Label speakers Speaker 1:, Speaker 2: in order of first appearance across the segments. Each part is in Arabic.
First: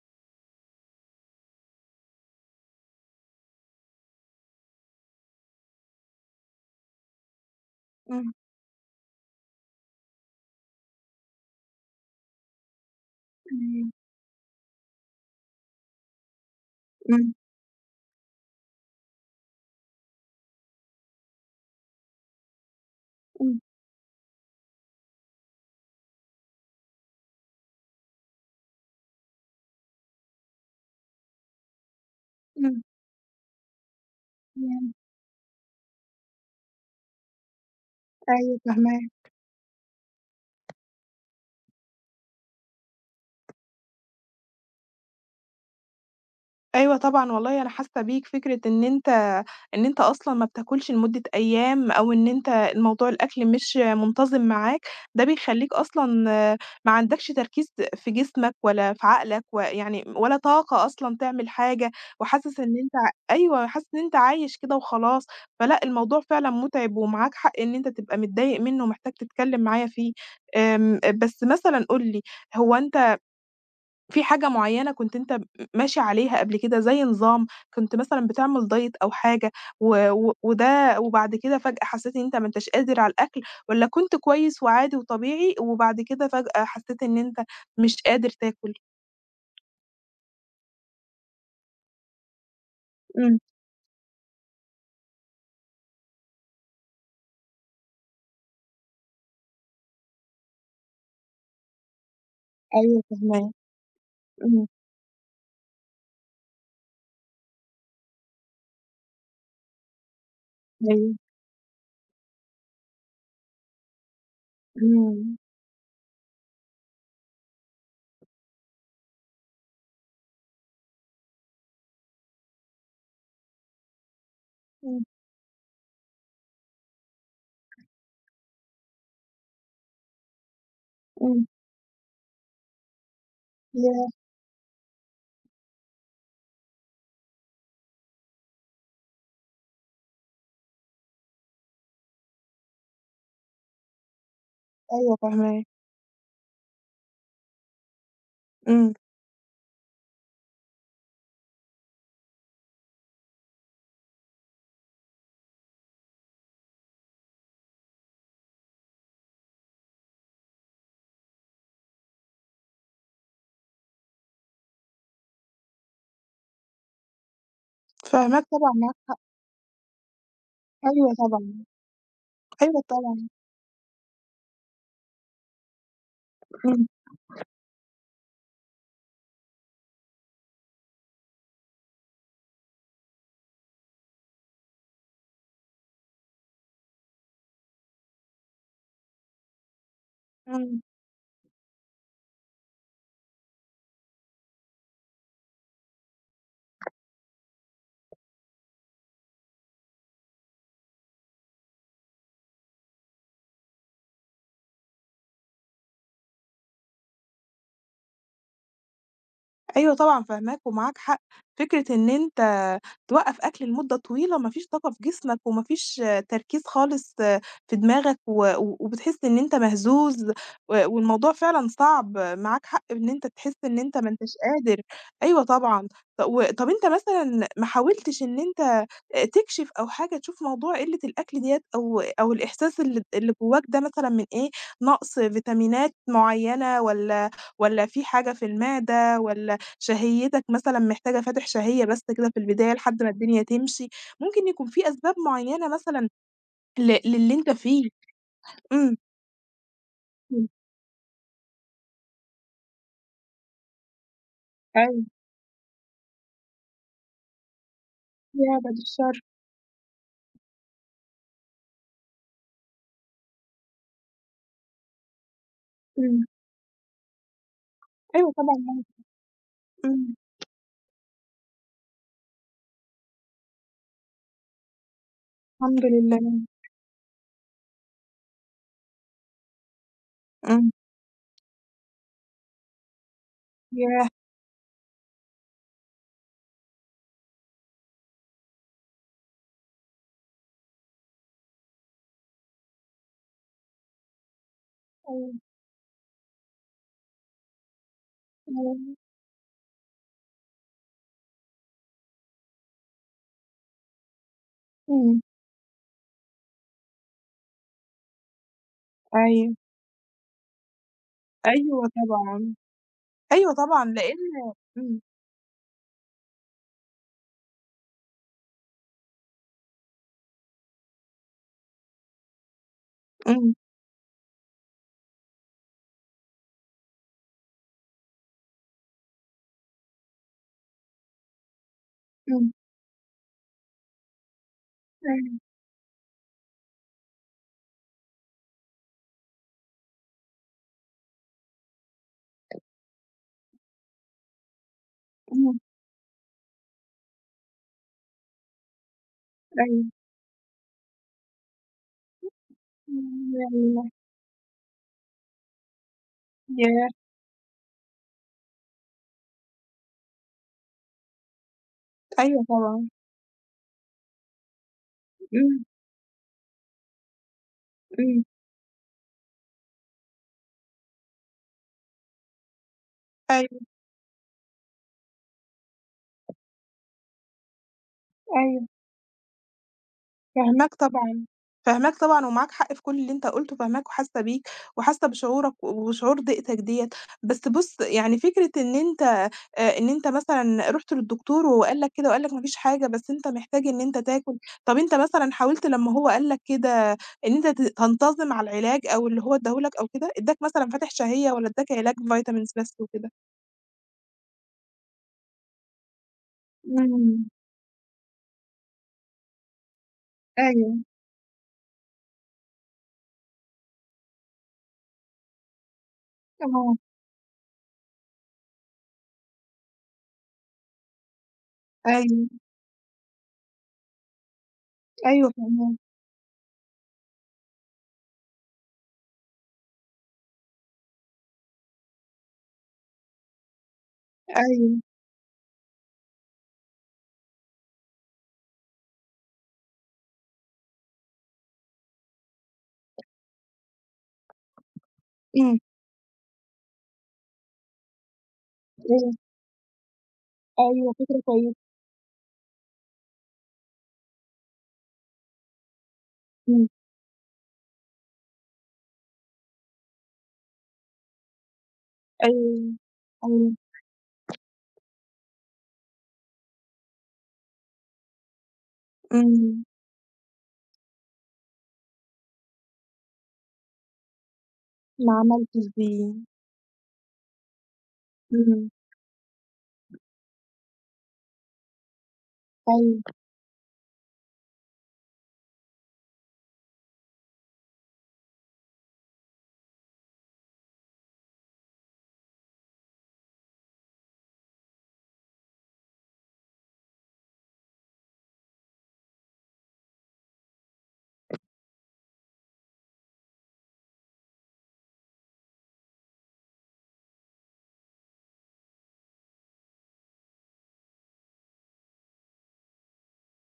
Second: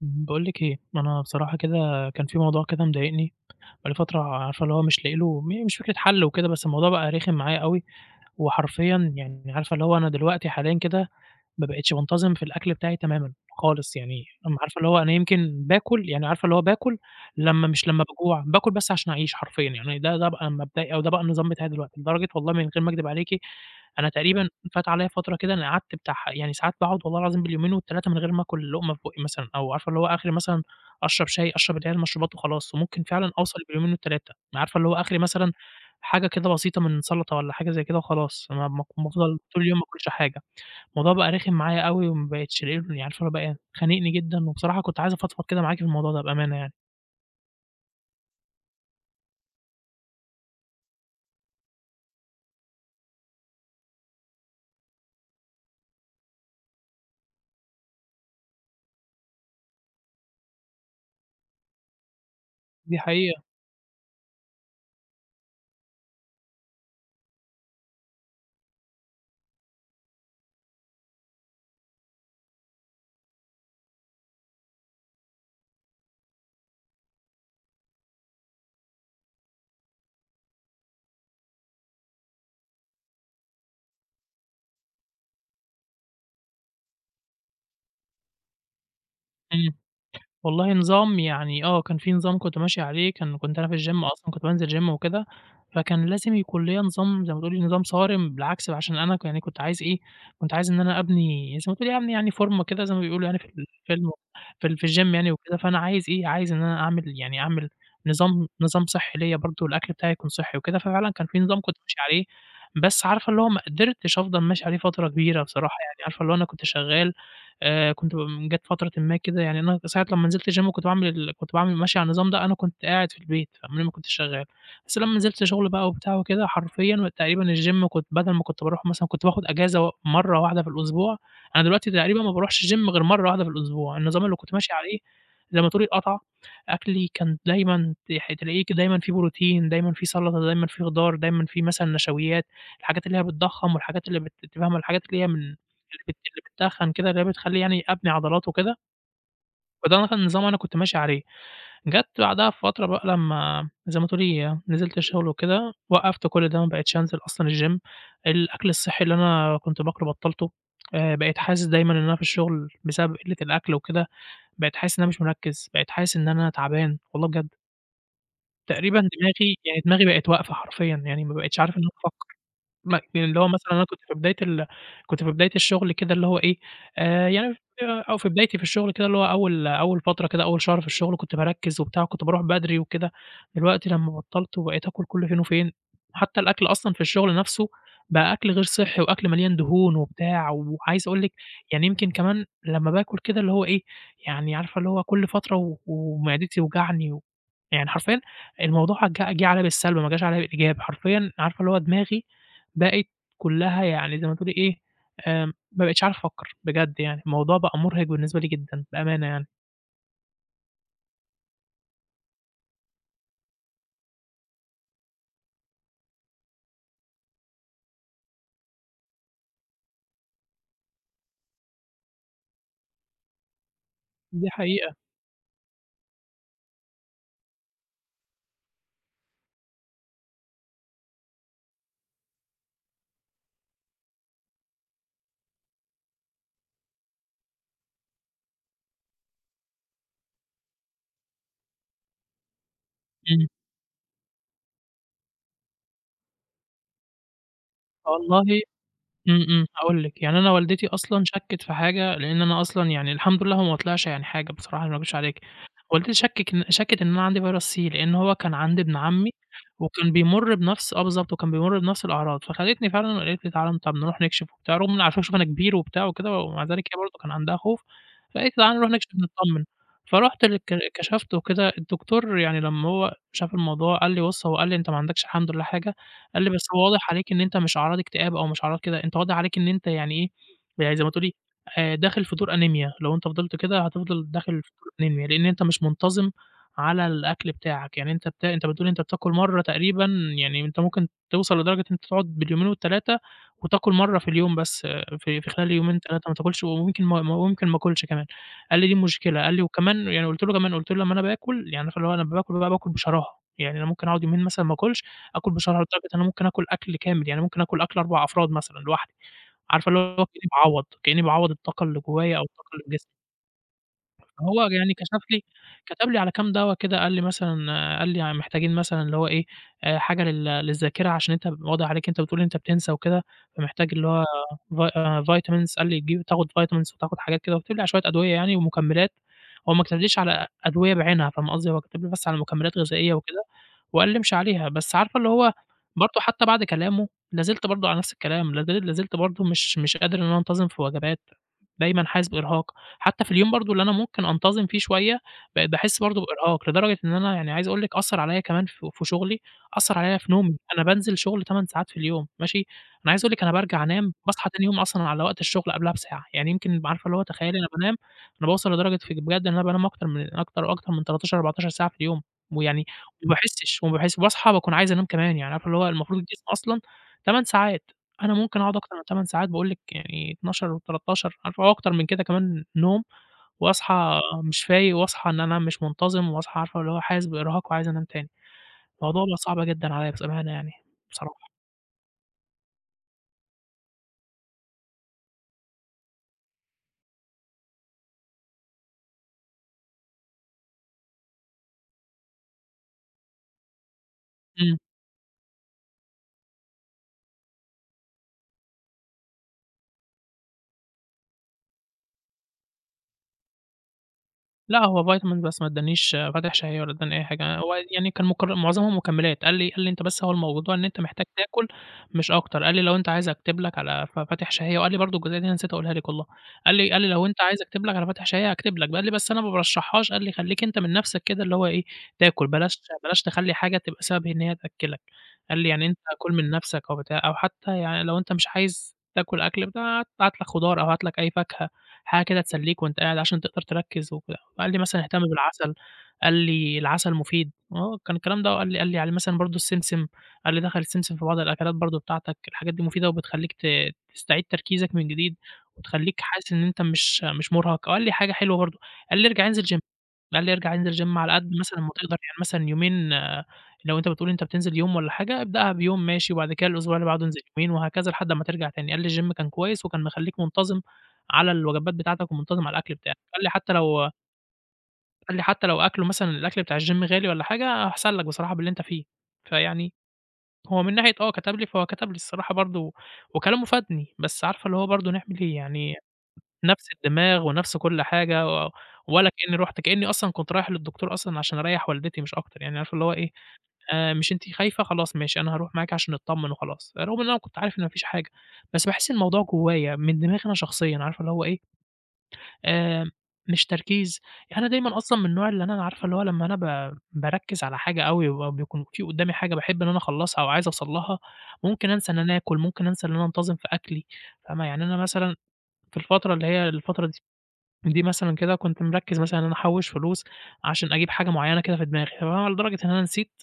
Speaker 1: باقول لِك إيه، أنا بصراحة كده كان في موضوع كده مضايقني بقى لي فترة عارفة اللي هو مش لاقي له م مش فكرة حل وكده، بس الموضوع بقى رخم معايا أوي
Speaker 2: إمم.
Speaker 1: وحرفيًا يعني عارفة اللي هو أنا دلوقتي حاليًا كده ما بقيتش بانتظم في الأكْل بتاعي تمامًا،
Speaker 2: تمام
Speaker 1: خالص، يعني عارفة اللي هو أنا يمكن باكل يعني عارفة اللي هو باكل
Speaker 2: إمم.
Speaker 1: لمّا مش لمّا باجوع، باكل بس عشان أعيش حرفيًا، يعني ده ده بقى مبدئي أو ده بقى النظام بتاعي دلوقتي، لدرجة والله من غير ما أكدب عليكِ.
Speaker 2: إمم.
Speaker 1: أنا تقريبًا فات عليَّ فترة كده أنا قعدت بتاع ح يعني ساعات باقعد والله العظيم باليومين وال3 من غير ما آكل لقمة في بُقّي مثلًا، أو عارفة اللي هو آخري مثلًا أشرب شاي، أشرب اللي هي المشروبات وخلاص،
Speaker 2: إمم.
Speaker 1: وممكن فعلًا أوصل باليومين وال3 عارفة اللي
Speaker 2: [unintelligible]
Speaker 1: هو آخري مثلًا حاجة كده بسيطة من سلطة والّا حاجة زي كده وخلاص،
Speaker 2: أيوه
Speaker 1: أنا م م
Speaker 2: فاهماك.
Speaker 1: افضَل طول اليوم ما اكلش حاجة، الموضوع بقى رخم معايا أوي وما بقيتش لاقي له عارفة هو بقى خانقني جدًا، وبصراحة كنت عايز أفضفض كده معاكِ في الموضوع ده بأمانة يعني.
Speaker 2: أيوه طبعًا والله أنا حاسة بيك، فكرة إن أنت إن أنت أصلًا ما بتاكلش لمدة أيام، أو إن أنت الموضوع الأكْل مش منتظم معاك، ده بيخلّيك أصلًا ما عندكش تركيز في جسمك ولا في عقلك و يعني ولا طاقة أصلًا تعمل حاجة وحاسس إن أنت
Speaker 1: دي حقيقة.
Speaker 2: أيوه حاسس إن أنت عايش كده وخلاص، فلأ الموضوع فعلًا متعب ومعاك حق إن أنت تبقى متضايق منه ومحتاج تتكلم معايا فيه، آمم، بس مثلًا قُل لي هو أنت في حاجة معيّنة كنت أنت ماشي عليها قبل كده زي نظام كنت مثلًا بتعمل diet أو حاجة و و وده وبعد كده فجأة حسيت إن أنت ما أنتاش قادر على الأكْل، والّا كنت كويس وعادي وطبيعي وبعد كده فجأة حسيت إن أنت مش قادر تاكل؟
Speaker 1: إمم، والله نظام يعني آه، كان في نظام كنت ماشي عليه، كان
Speaker 2: إمم.
Speaker 1: كنت أنا في الgym أصلًا كنت بانزل gym وكده، فكان لازم يكون ليّا نظام زي ما تقولي نظام صارم، بالعكس بقى عشان أنا كان يعني كنت عايز إيه، كنت عايز إن أنا أبني زي ما تقولي أبني يعني فورمة كده زي ما
Speaker 2: أيوه
Speaker 1: بيقولوا يعني في
Speaker 2: فاهماك،
Speaker 1: الفيلم في
Speaker 2: إمم.
Speaker 1: ال في الgym يعني وكده، فأنا عايز إيه، عايز إن أنا أعمل يعني أعمل نظام نظام صحّي ليّا برضو الأكْل بتاعي يكون صحّي وكده، ففعلًا
Speaker 2: أيوه.
Speaker 1: كان في نظام كنت ماشي عليه بس عارفة اللي هو ما قدرتش أفضل ماشي عليه فترة
Speaker 2: إمم.
Speaker 1: كبيرة بصراحة، يعني عارفة اللي هو أنا كنت شغال، آآ، كنت ب جات فترة ما كده يعني أنا ساعة لمّا نزلت الgym وكنت باعمل ال كنت باعمل ماشي على النظام ده، أنا كنت قاعد في البيت قبليها ما كنتش شغال، بس
Speaker 2: إمم.
Speaker 1: لمّا نزلت شغل بقى وبتاع وكده حرفيًا تقريبًا الgym كنت بدل ما كنت باروح مثلًا كنت باخد أجازة و مَرّة واحدة في الأسبوع،
Speaker 2: إمم.
Speaker 1: أنا دلوقتي تقريبًا ما باروحش الgym غير مَرّة واحدة في الأسبوع،
Speaker 2: ياه!
Speaker 1: النظام اللي كنت ماشي عليه زي ما تقولي اتقطع، أكْلي كان دايمًا تح تلاقيه ك دايمًا فيه بروتين، دايمًا فيه سلطة، دايمًا فيه خضار، دايمًا فيه مثلًا نشويات، الحاجات اللي هي بتضخّم والحاجات اللي أنتِ فاهمة الحاجات
Speaker 2: أيوه
Speaker 1: اللي هي من اللي
Speaker 2: فاهماك.
Speaker 1: بت اللي بتتخّن كده اللي هي بتخلي يعني أبني عضلات وكده.
Speaker 2: إمم.
Speaker 1: فده كان نظام أنا كنت ماشي عليه، جَت بعدها بفترة بقى لمّا زي ما تقولي نزلت الشغل وكده، وقُفت كُلّ ده ما بقيتش أنزل أصلًا الgym الأكل الصحّي اللي أنا كنت باكلُه بَطَّلتُه، آآ، بقيت حاسس دايمًا إن أنا في الشغل بسبب قِلّة الأكل وكده، بقيت حاسس إن أنا مش مِرَكِّز، بقيت حاسس إن أنا تعبان، والله بجد.
Speaker 2: فاهماك طبعًا، معاك
Speaker 1: تقريبًا
Speaker 2: حق.
Speaker 1: دماغي، يعني دماغي بقِت واقفة حرفيًا
Speaker 2: أيوه
Speaker 1: يعني ما بقيتش
Speaker 2: طبعًا،
Speaker 1: عارف إن أنا أفكّر
Speaker 2: أيوه
Speaker 1: م
Speaker 2: طبعًا.
Speaker 1: اللي هو مثلًا أنا كنت في بداية ال كنت في بداية الشغل كده اللي هو إيه،
Speaker 2: إمم.
Speaker 1: آآ، يعني أو في بدايتي في الشغل كده اللي هو أول، أول فترة كده أول شهر في الشغل كنت باركِّز وبتاع، وكنت بارُوح بدري وكده، دلوقتي لمّا بطّلت وبقيت آكُل كُلّ فين وفين، حتى الأكل أصلًا في الشغل نفسُه، بقى أكل غير صحّي وأكل مليان دهون وبتاع،
Speaker 2: إمم.
Speaker 1: وعايز أقول لِك يعني يمكن كمان لمّا باكُل كده اللي هو إيه، يعني عارفة اللي هو كُلّ فترة و ومعدتي توجعني و يعني حرفيًا الموضوع ج جِه عليَّ بالسَلب، ما جاش عليَّ بالإيجاب، حرفيًا عارفة اللي هو دماغي بقِت كُلّها يعني زي ما تقولي إيه، آمم، ما بقيتش عارف أفكّر، بجد يعني الموضوع بقى مُرهِق بالنسبة لي جدًا، بأمانة يعني.
Speaker 2: أيوه طبعًا فاهماك، ومعاك حق، فكرة إن أنت توقَّف أكل لمدة طويلة ما فيش طاقة في جسمك، وما فيش تركيز خالص في دماغك، و وبتحس إن أنت مهزوز و والموضوع فعلًا صعب، معاك حق إن أنت تحس إن أنت ما أنتش
Speaker 1: دي
Speaker 2: قادر،
Speaker 1: حقيقة.
Speaker 2: أيوه طبعًا، ط وطَب أنت مثلًا محاولتش إن أنت تكشِف أو حاجة تشوف موضوع قلّة الأكل ديَّة أو أو الإحساس اللي اللي جواك ده مثلًا من إيه؟ نَقص فيتامينات معيّنة، والَّا، والَّا في حاجة في المعدة والَّا شهيتك مثلًا محتاجة فاتح شهية بس كده في البداية لحد ما الدنيا
Speaker 1: إمم.
Speaker 2: تمشي، ممكن يكون في أسباب معيّنة مثلًا ل للي أنت فيه،
Speaker 1: والله
Speaker 2: إمم.
Speaker 1: إمم، إمم، هاقول لِك يعني
Speaker 2: إمم.
Speaker 1: أنا والدتي أصلًا شكِّت في حاجة، لأن أنا أصلًا يعني الحمد لله هو ما طلعش يعني حاجة بصراحة، ما
Speaker 2: أيوه.
Speaker 1: أكدبش عليكِ، والدتي شكِّك شكِّت إن أنا عندي فيرس C، لأن هو كان
Speaker 2: ياه! بعد
Speaker 1: عند ابن
Speaker 2: الشر.
Speaker 1: عمي وكان بيمُرّ بنَفْس آه بالضبط، وكان بيمُرّ بنَفْس الأعراض، فخدتني فعلًا وقالت لي تعالَ طَب نرُوح نكشِف وبتاع، رغم عارفة شوفي أنا كبير وبتاع
Speaker 2: إمم.
Speaker 1: وكده، ومع ذلك هي برضه كان عندها خوف،
Speaker 2: أيوه طبعًا
Speaker 1: فقالت لي تعالَ
Speaker 2: ممكن،
Speaker 1: نرُوح نكشِف نتطَّمن،
Speaker 2: إمم.
Speaker 1: فرُحت للك ك كَشَفت وكده، الدكتور يعني لمّا هو شاف الموضوع، قال لي بُصّ هو قال لي: "أنت ما عندكش الحمد لله
Speaker 2: الحمد
Speaker 1: حاجة."
Speaker 2: لله.
Speaker 1: قال لي بس هو واضح عليك إن أنت مش أعراض إكتئاب أو مش أعراض كده، أنت واضح عليك إن أنت يعني إيه،
Speaker 2: إمم.
Speaker 1: يعني زي ما تقولي آآ، داخل في دور أنيميا، لو أنت فضلت كده
Speaker 2: ياه!
Speaker 1: هتفضل داخل في الأنيميا، لأن أنت مش منتظِم على الأكل بتاعك، يعني أنت بت أنت بتقول أنت بتاكل مرّه تقريبًا يعني أنت ممكن توصل لدرجة إن أنت تقعد باليومين وال3 وتاكل مرّه في اليوم بس
Speaker 2: أيوه.
Speaker 1: في في خلال يومين 3 ماتاكلش، وممكن وممكن ما آكُلش كمان، قال لي دي
Speaker 2: [unintelligible]
Speaker 1: المشكلة، قال لي وكمان يعني وقُلت له كمان قُلت له لمّا أنا باكل يعني عارفة اللي هو أنا باكُل، باكُل بشراهة، يعني أنا ممكن أقعد يومين مثلًا ما آكلش،
Speaker 2: إمم.
Speaker 1: آكُل بشراهة لدرجة أنا ممكن آكُل أكل كامل، يعني ممكن آكُل أكل 4 أفراد مثلًا لوحدي،
Speaker 2: أيوه.
Speaker 1: عارفة اللي هو كأني باعوَّض، كأني باعوَّض الطاقة
Speaker 2: أيوه
Speaker 1: اللي جوايا، أو
Speaker 2: طبعًا
Speaker 1: الطاقة اللي في جسمي.
Speaker 2: أيوه طبعًا لأن
Speaker 1: هو يعني
Speaker 2: إمم.
Speaker 1: كَشَف لي، كَتَب لي على كام دوا كده، قال لي مثلًا قال لي محتاجين مثلًا اللي هو إيه، حاجة لل للذاكرة عشان أنت واضح عليك إن أنت بتقول أنت بتنسى وكده،
Speaker 2: إمم.
Speaker 1: فمحتاج اللي هو vi vitamins قال لي تجيب تاخد vitamins وتاخد حاجات كده، وكَتَب لي على شوية أدوية يعني ومكمِّلات، هو ما كَتَبليش على أدوية بعينها فاهمة قصدي، هو كَتَب لي بس على
Speaker 2: إمم.
Speaker 1: مكمِّلات غذائية وكده، وقال لي امشي عليها، بس عارفة اللي
Speaker 2: أيوه.
Speaker 1: هو برضه حتى بعد كلامُه، لا زلت برضه على نَفْس الكلام، لا زل لا زلت برضه مش، مش قادر إن أنا أنتظِم في وجبات، دايمًا حاسس بإرهاق، حتى في اليوم برضه اللي أنا ممكن أنتظِم فيه شوية،
Speaker 2: إمم.
Speaker 1: بقيت باحس برضه بإرهاق، لدرجة إن أنا يعني عايز أقول لِك أثّر عليَّ كمان ف في شغلي،
Speaker 2: أيوه.
Speaker 1: أثّر عليَّ في نومي، أنا بانزل شغل 8 ساعات في اليوم، ماشي؟ أنا عايز أقول لِك أنا بارجع
Speaker 2: [unintelligible]
Speaker 1: أنام، باصحى تاني يوم أصلًا على وقت الشغل قبلَها بساعة، يعني يمكن
Speaker 2: ياه!
Speaker 1: عارفة اللي هو تخيلي أنا بانام، أنا باوصل لدرجة ف بجد إن أنا بانام أكتر من أكتر وأكتر من 13 14 ساعة في اليوم،
Speaker 2: أيوه
Speaker 1: ويعني
Speaker 2: طبعًا.
Speaker 1: ما باحسش و باحس باصحى باكون عايز أنام كمان، يعني
Speaker 2: إمم.
Speaker 1: عارفة اللي هو المفروض الجسم أصلًا 8 ساعات،
Speaker 2: إمم.
Speaker 1: أنا ممكن أقعد أكتر من 8 ساعات باقول لِك يعني 12 و13 عارفة وأكتر من كده كمان نوم،
Speaker 2: أيوه.
Speaker 1: وأصحى مش فايق، وأصحى إن أنا مش منتظِم، وأصحى عارفة اللي هو حاسس بإرهاق وعايز أنام تاني،
Speaker 2: أيوه.
Speaker 1: الموضوع بقى صعب جدًا عليَّ بصراحة يعني
Speaker 2: فاهماك طبعًا،
Speaker 1: بصراحة.
Speaker 2: فاهماك طبعًا ومعاك حق في كُلّ اللي أنت قُلتُه، فاهماك وحاسة بيك، وحاسة بشعورك و وشعور ضيقتك ديَّة، بس بُصّ يعني فكرة إن أنت آآ إن أنت مثلًا رُحت للدكتور وقال لك كده وقال لك ما فيش حاجة بس أنت محتاج إن أنت تاكل،
Speaker 1: إمم.
Speaker 2: طَب أنت مثلًا حاولت لمّا هو قال لك كده إن أنت ت تنتظِم على العلاج، أو اللي هو ادّاه لك أو كده، ادّاك مثلًا فاتِح شهية والَّا اداك علاج vitamins بس وكده؟
Speaker 1: لا هو vitamin بس ما ادّانيش فاتح شهية والّا ادّاني أي
Speaker 2: إمم.
Speaker 1: حاجة، هو يعني كان مكر معظمهم مكملات، قال لي قال لي: "أنت بس هو الموضوع إن
Speaker 2: أيوه.
Speaker 1: أنت محتاج تاكل مش أكتر"، قال لي: "لو أنت عايز أكتب لك على ف فاتح شهية"، وقال لي برضو الجزئية دي أنا نسيت أقولها لك والله، قال
Speaker 2: آه.
Speaker 1: لي قال لي: "لو أنت عايز أكتب لك على فاتح شهية أكتب لك"، ب قال لي: "بس أنا ما بارشحّهاش"، قال لي: "خلّيك أنت من نَفسك كده اللي هو إيه
Speaker 2: أيوه.
Speaker 1: تأكل، بلاش بلاش تخلّي حاجة تبقى سبب إن هي تأكّلك"،
Speaker 2: أيوه
Speaker 1: قال لي:
Speaker 2: فاهماك.
Speaker 1: "يعني أنت كُلّ من نفسك أو بتاع أو حتى يعني لو أنت مش عايز تاكل أكْل ب هات لك خضار أو هات لك أي فاكهة حاجة كده تسلّيك وأنت قاعد عشان تقدر تركز وكده"، وقال لي
Speaker 2: أيوه.
Speaker 1: مثلًا: "اهتم بالعسل"، قال لي: "العسل المفيد"، آه كان الكلام ده وقال لي قال لي على مثلًا برضو السمسم، قال لي: "دخّل السمسم في بعض الأكلات برضو بتاعتك، الحاجات دي مفيدة وبتخلّيك ت تستعيد تركيزك من جديد
Speaker 2: إمم.
Speaker 1: وتخلّيك حاسس إن أنت مش مش مرهق"، وقال لي حاجة حلوة برضو،
Speaker 2: إمم.
Speaker 1: قال لي: "ارجع انزل gym"، قال لي: "ارجع
Speaker 2: أيوه
Speaker 1: انزل gym
Speaker 2: فكرة
Speaker 1: على قدّ
Speaker 2: كويسة.
Speaker 1: مثلًا ما تقدر، يعني مثلًا يومين لو أنت بتقول أنت بتنزل يوم والّا حاجة ابدأها بيوم ماشي، وبعد
Speaker 2: إمم.
Speaker 1: كده الأسبوع اللي بعده انزل يومين وهكذا لحد أمّا ترجع تاني"، قال لي: "الgym كان كويس وكان مخلّيك منتظم على الوجبات بتاعتك ومنتظم على
Speaker 2: أيوه
Speaker 1: الأكْل بتاعك"، قال لي:
Speaker 2: أيوه.
Speaker 1: "حتى لو" قال لي: "حتى لو أكْلُه مثلًا الأكْل بتاع الgym غالي والّا حاجة أحسن لك بصراحة باللي أنت فيه".
Speaker 2: إمم.
Speaker 1: فيعني هو من ناحية آه كتب لي فهو كتب لي الصراحة برضو وكلامه فادني، بس عارفة اللي هو برضو
Speaker 2: ما
Speaker 1: نعمل إيه
Speaker 2: عملتش
Speaker 1: يعني،
Speaker 2: بيه.
Speaker 1: نَفس الدماغ ونَفس كُلّ حاجة
Speaker 2: إمم.
Speaker 1: و ولا كأني رُحت، كأني أصلًا كنت رايح للدكتور أصلًا عشان أريّح والدتي مش أكتر، يعني عارفة
Speaker 2: أيوه.
Speaker 1: اللي هو إيه آآ، مش أنتِ خايفة خلاص ماشي أنا هاروح معاكِ عشان نتطمن وخلاص، رغم إن أنا كنت عارف إن ما فيش حاجة. بس باحس إن الموضوع جوايّا من دماغي أنا شخصيًا، عارفة اللي هو إيه آآ، مش تركيز يعني أنا دايمًا أصلًا من النوع اللي أنا عارفة اللي هو لمّا أنا ب باركّز على حاجة أوي وبيبقى بيكون في قدَّامي حاجة باحب إن أنا أخلّصها أو عايز أوصل لها، ممكن أنسى إن أنا آكُل، ممكن أنسى إن أنا انتظم في أكْلي، فاهمة، يعني أنا مثلًا في الفترة اللي هي الفترة د دي مثلًا كده كنت مركّز مثلًا أنا أحوّش فلوس عشان أجيب حاجة معيّنة كده في دماغي، [unintelligible] لدرجة إن أنا نسيت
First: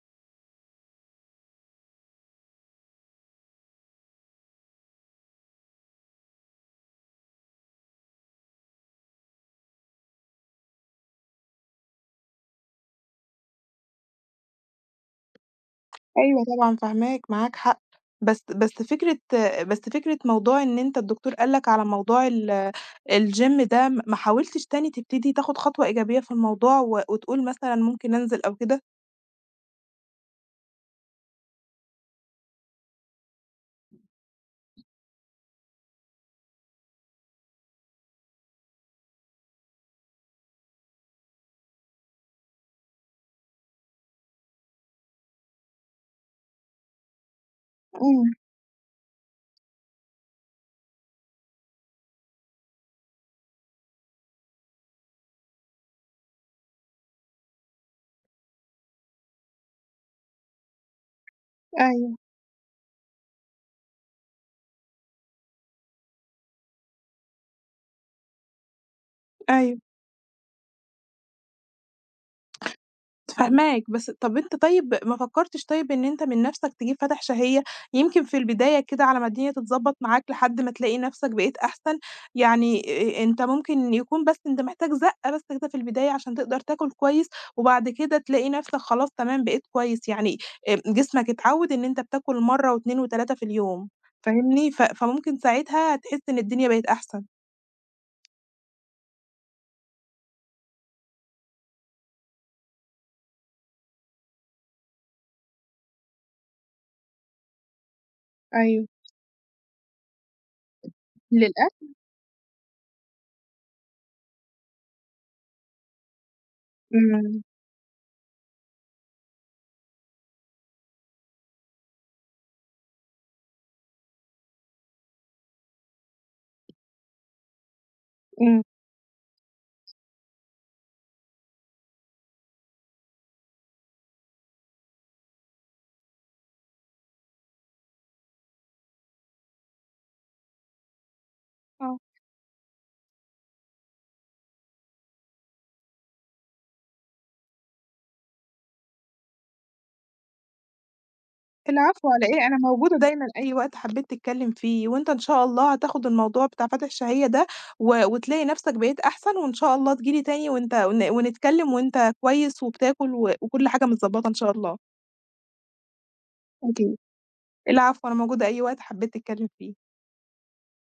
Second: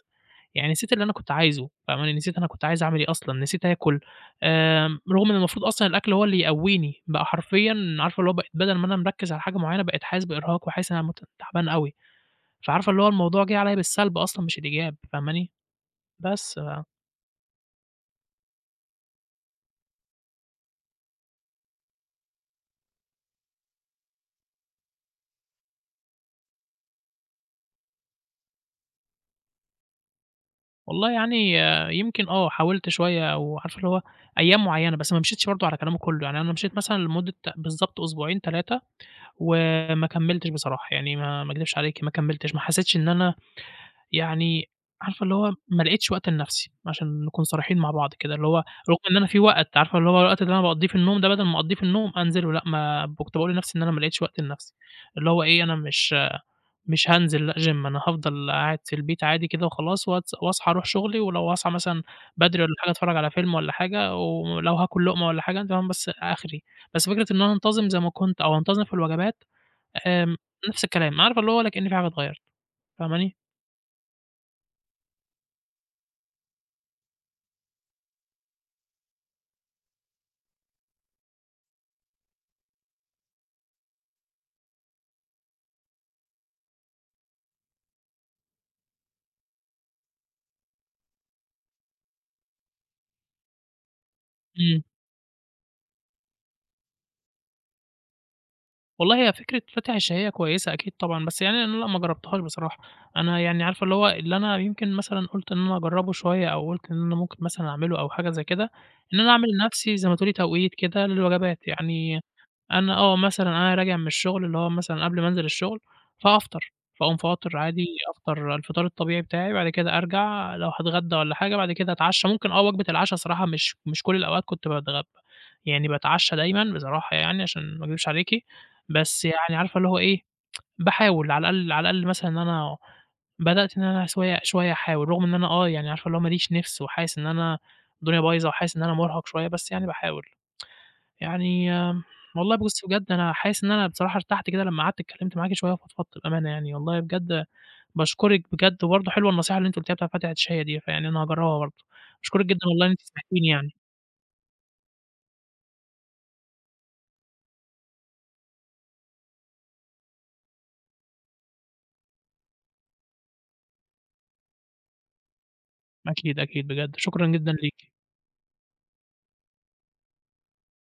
Speaker 1: يعني نسيت اللي أنا كنت عايزه فاهمة، نسيت أنا كنت عايز أعمل إيه أصلًا، نسيت آكُل، آآ، رغم إن المفروض أصلًا الأكْل هو اللي يقويني. بقى حرفيًا عارفة اللي هو ب بدل ما أنا مركّز على حاجة معيّنة بقيت حاسس بإرهاق وحاسس إن أنا مت تعبان أوي، فعارفة اللي هو الموضوع جِه عليَّ بالسلب أصلًا مش بالإيجاب، فاهماني
Speaker 2: أيوه
Speaker 1: بس
Speaker 2: طبعًا
Speaker 1: ف
Speaker 2: فاهماك، معاك حق. بس بس فكرة بس فكرة موضوع إن أنت الدكتور قال لك على موضوع ال الgym ده، م ما حاولتش تاني تبتدي تاخد خطوة إيجابية في الموضوع و وتقول مثلًا ممكن أنزل أو كده؟
Speaker 1: والله يعني يمكن آه، حاولت شوية وعارِفة اللي هو أيام معيّنة، بس ما مشيتش برضه على كلامه كلّه، يعني أنا مشيت مثلًا لمدة بالضبط أسبوعين 3 وما كملتش بصراحة. يعني ما ما أكدبش عليكِ ما كملتش، ما حسيتش إن أنا يعني، عارِفة اللي هو ما لقيتش وقت لنفسي، عشان نكون صريحين مع بعض
Speaker 2: امم.
Speaker 1: كده، اللي هو رغم إن أنا في وقت، عارِفة اللي هو الوقت اللي أنا باقضّيه في النوم ده، بدل ما أقضّيه في النوم، أنزِله لأ، ما كنت باقول لنفسي إن أنا ما لقيتش وقت لنفسي. اللي هو إيه، أنا مش مش هانزِل لأ GYM، أنا هافضل قاعد في البيت عادي كده وخلاص، واتس وأصحى أروح شغلي، ولو هاصاحي مثلًا
Speaker 2: أيوه.
Speaker 1: بدري والّا حاجة أتفرّج على فيلم والّا حاجة، ولو هاكل لُقمة والّا حاجة تمام بس آخري. بس فكرة إن أنا أنتظم زي ما كنت أو أنتظم في الوجبات،
Speaker 2: أيوه.
Speaker 1: آمم، نفس الكلام، عارِفة اللي هو ولا كأن في حاجة اتغيّرت، فاهماني؟
Speaker 2: فاهماك، بس طب أنت طيب ما فكّرتش طيب إن أنت من نفسَك تجيب فاتح شهيّة؟ يمكن في البداية كده على ما الدنيا تتضبّط معاك لحد ما تلاقي نفسَك بقيت أحسن، يعني آآ آآ أنت ممكن يكون بس أنت محتاج زقّة بس كده في البداية عشان تقدر تاكل كويّس، وبعد كده تلاقي نفسَك خلاص تمام بقيت كويّس يعني آآ جسمَك اتعوّد إن أنت بتاكل مرّة و2 و3 في اليوم، فاهمني؟ ف
Speaker 1: امم.
Speaker 2: فممكن ساعتها تحس إن الدنيا بقت أحسن.
Speaker 1: والله هي فكرة فاتح الشهية كويسة أكيد طبعًا، بس يعني أنا لأ ما جربتهاش بصراحة، أنا يعني عارفة اللي هو اللي أنا يمكن مثلًا قلت إن أنا أجربه شوية، أو قلت إن أنا ممكن مثلًا أعمله أو حاجة زي كده،
Speaker 2: أيوه.
Speaker 1: إن أنا أعمل لنفسي زي ما تقولي توقيت كده للوجبات،
Speaker 2: للأكل؟
Speaker 1: يعني أنا آه مثلًا، أنا راجع من الشغل اللي هو مثلًا قبل ما أنزل الشغل، فهافطر، فاقوم
Speaker 2: إمم.
Speaker 1: فاطر عادي، أفطر الفطار الطبيعي بتاعي، بعد كده أرجع لو هاتغدى والّا حاجة بعد كده أتعشى، ممكن آه وجبة العشا الصراحة، مش مش كل الأوقات كنت باتغ يعني باتعشى دايمًا بصراحة يعني، عشان ما أكدبش عليكِ،
Speaker 2: إمم.
Speaker 1: بس يعني عارفة اللي هو إيه، باحاول على الأقل، على الأقل مثلًا، إن أنا بدأت إن أنا شوية شوية أحاول، رغم إن أنا آه يعني عارفة اللي هو ماليش نفس، وحاسس إن أنا الدنيا بايظة، وحاسس إن أنا مرهق شوية، بس يعني باحاول. يعني
Speaker 2: آه.
Speaker 1: والله بُصي، بجد أنا حاسس إن أنا بصراحة ارتحت كده، لما قعدت اتكلمت معاكِ شوية، وفضفضت بأمانة يعني، والله بجد باشكرِك، بجد برضه حلوة النصيحة اللي أنتِ قلتيها بتاعة فاتح الشهية دي، فيعني أنا هاجربها برضه،
Speaker 2: العفو على
Speaker 1: أشكرِك
Speaker 2: إيه، أنا
Speaker 1: جدًا والله إن
Speaker 2: موجودة
Speaker 1: أنتِ
Speaker 2: دايمًا،
Speaker 1: سمعتيني
Speaker 2: أي
Speaker 1: يعني.
Speaker 2: وقت حبيت تتكلم فيه، وأنت إن شاء الله هتاخد الموضوع بتاع فاتح الشهية ده، و وتلاقي نفسك بقيت أحسن، وإن شاء الله تيجي لي تاني، وأنت و ونتكلم، وأنت كويس، وبتاكل، وكل حاجة متضبطة إن شاء الله.
Speaker 1: أكيد، أكيد، بجد
Speaker 2: أكيد،
Speaker 1: شكرًا جدًا ليكِ.
Speaker 2: العفو، أنا موجودة أي وقت حبيت تتكلم فيه.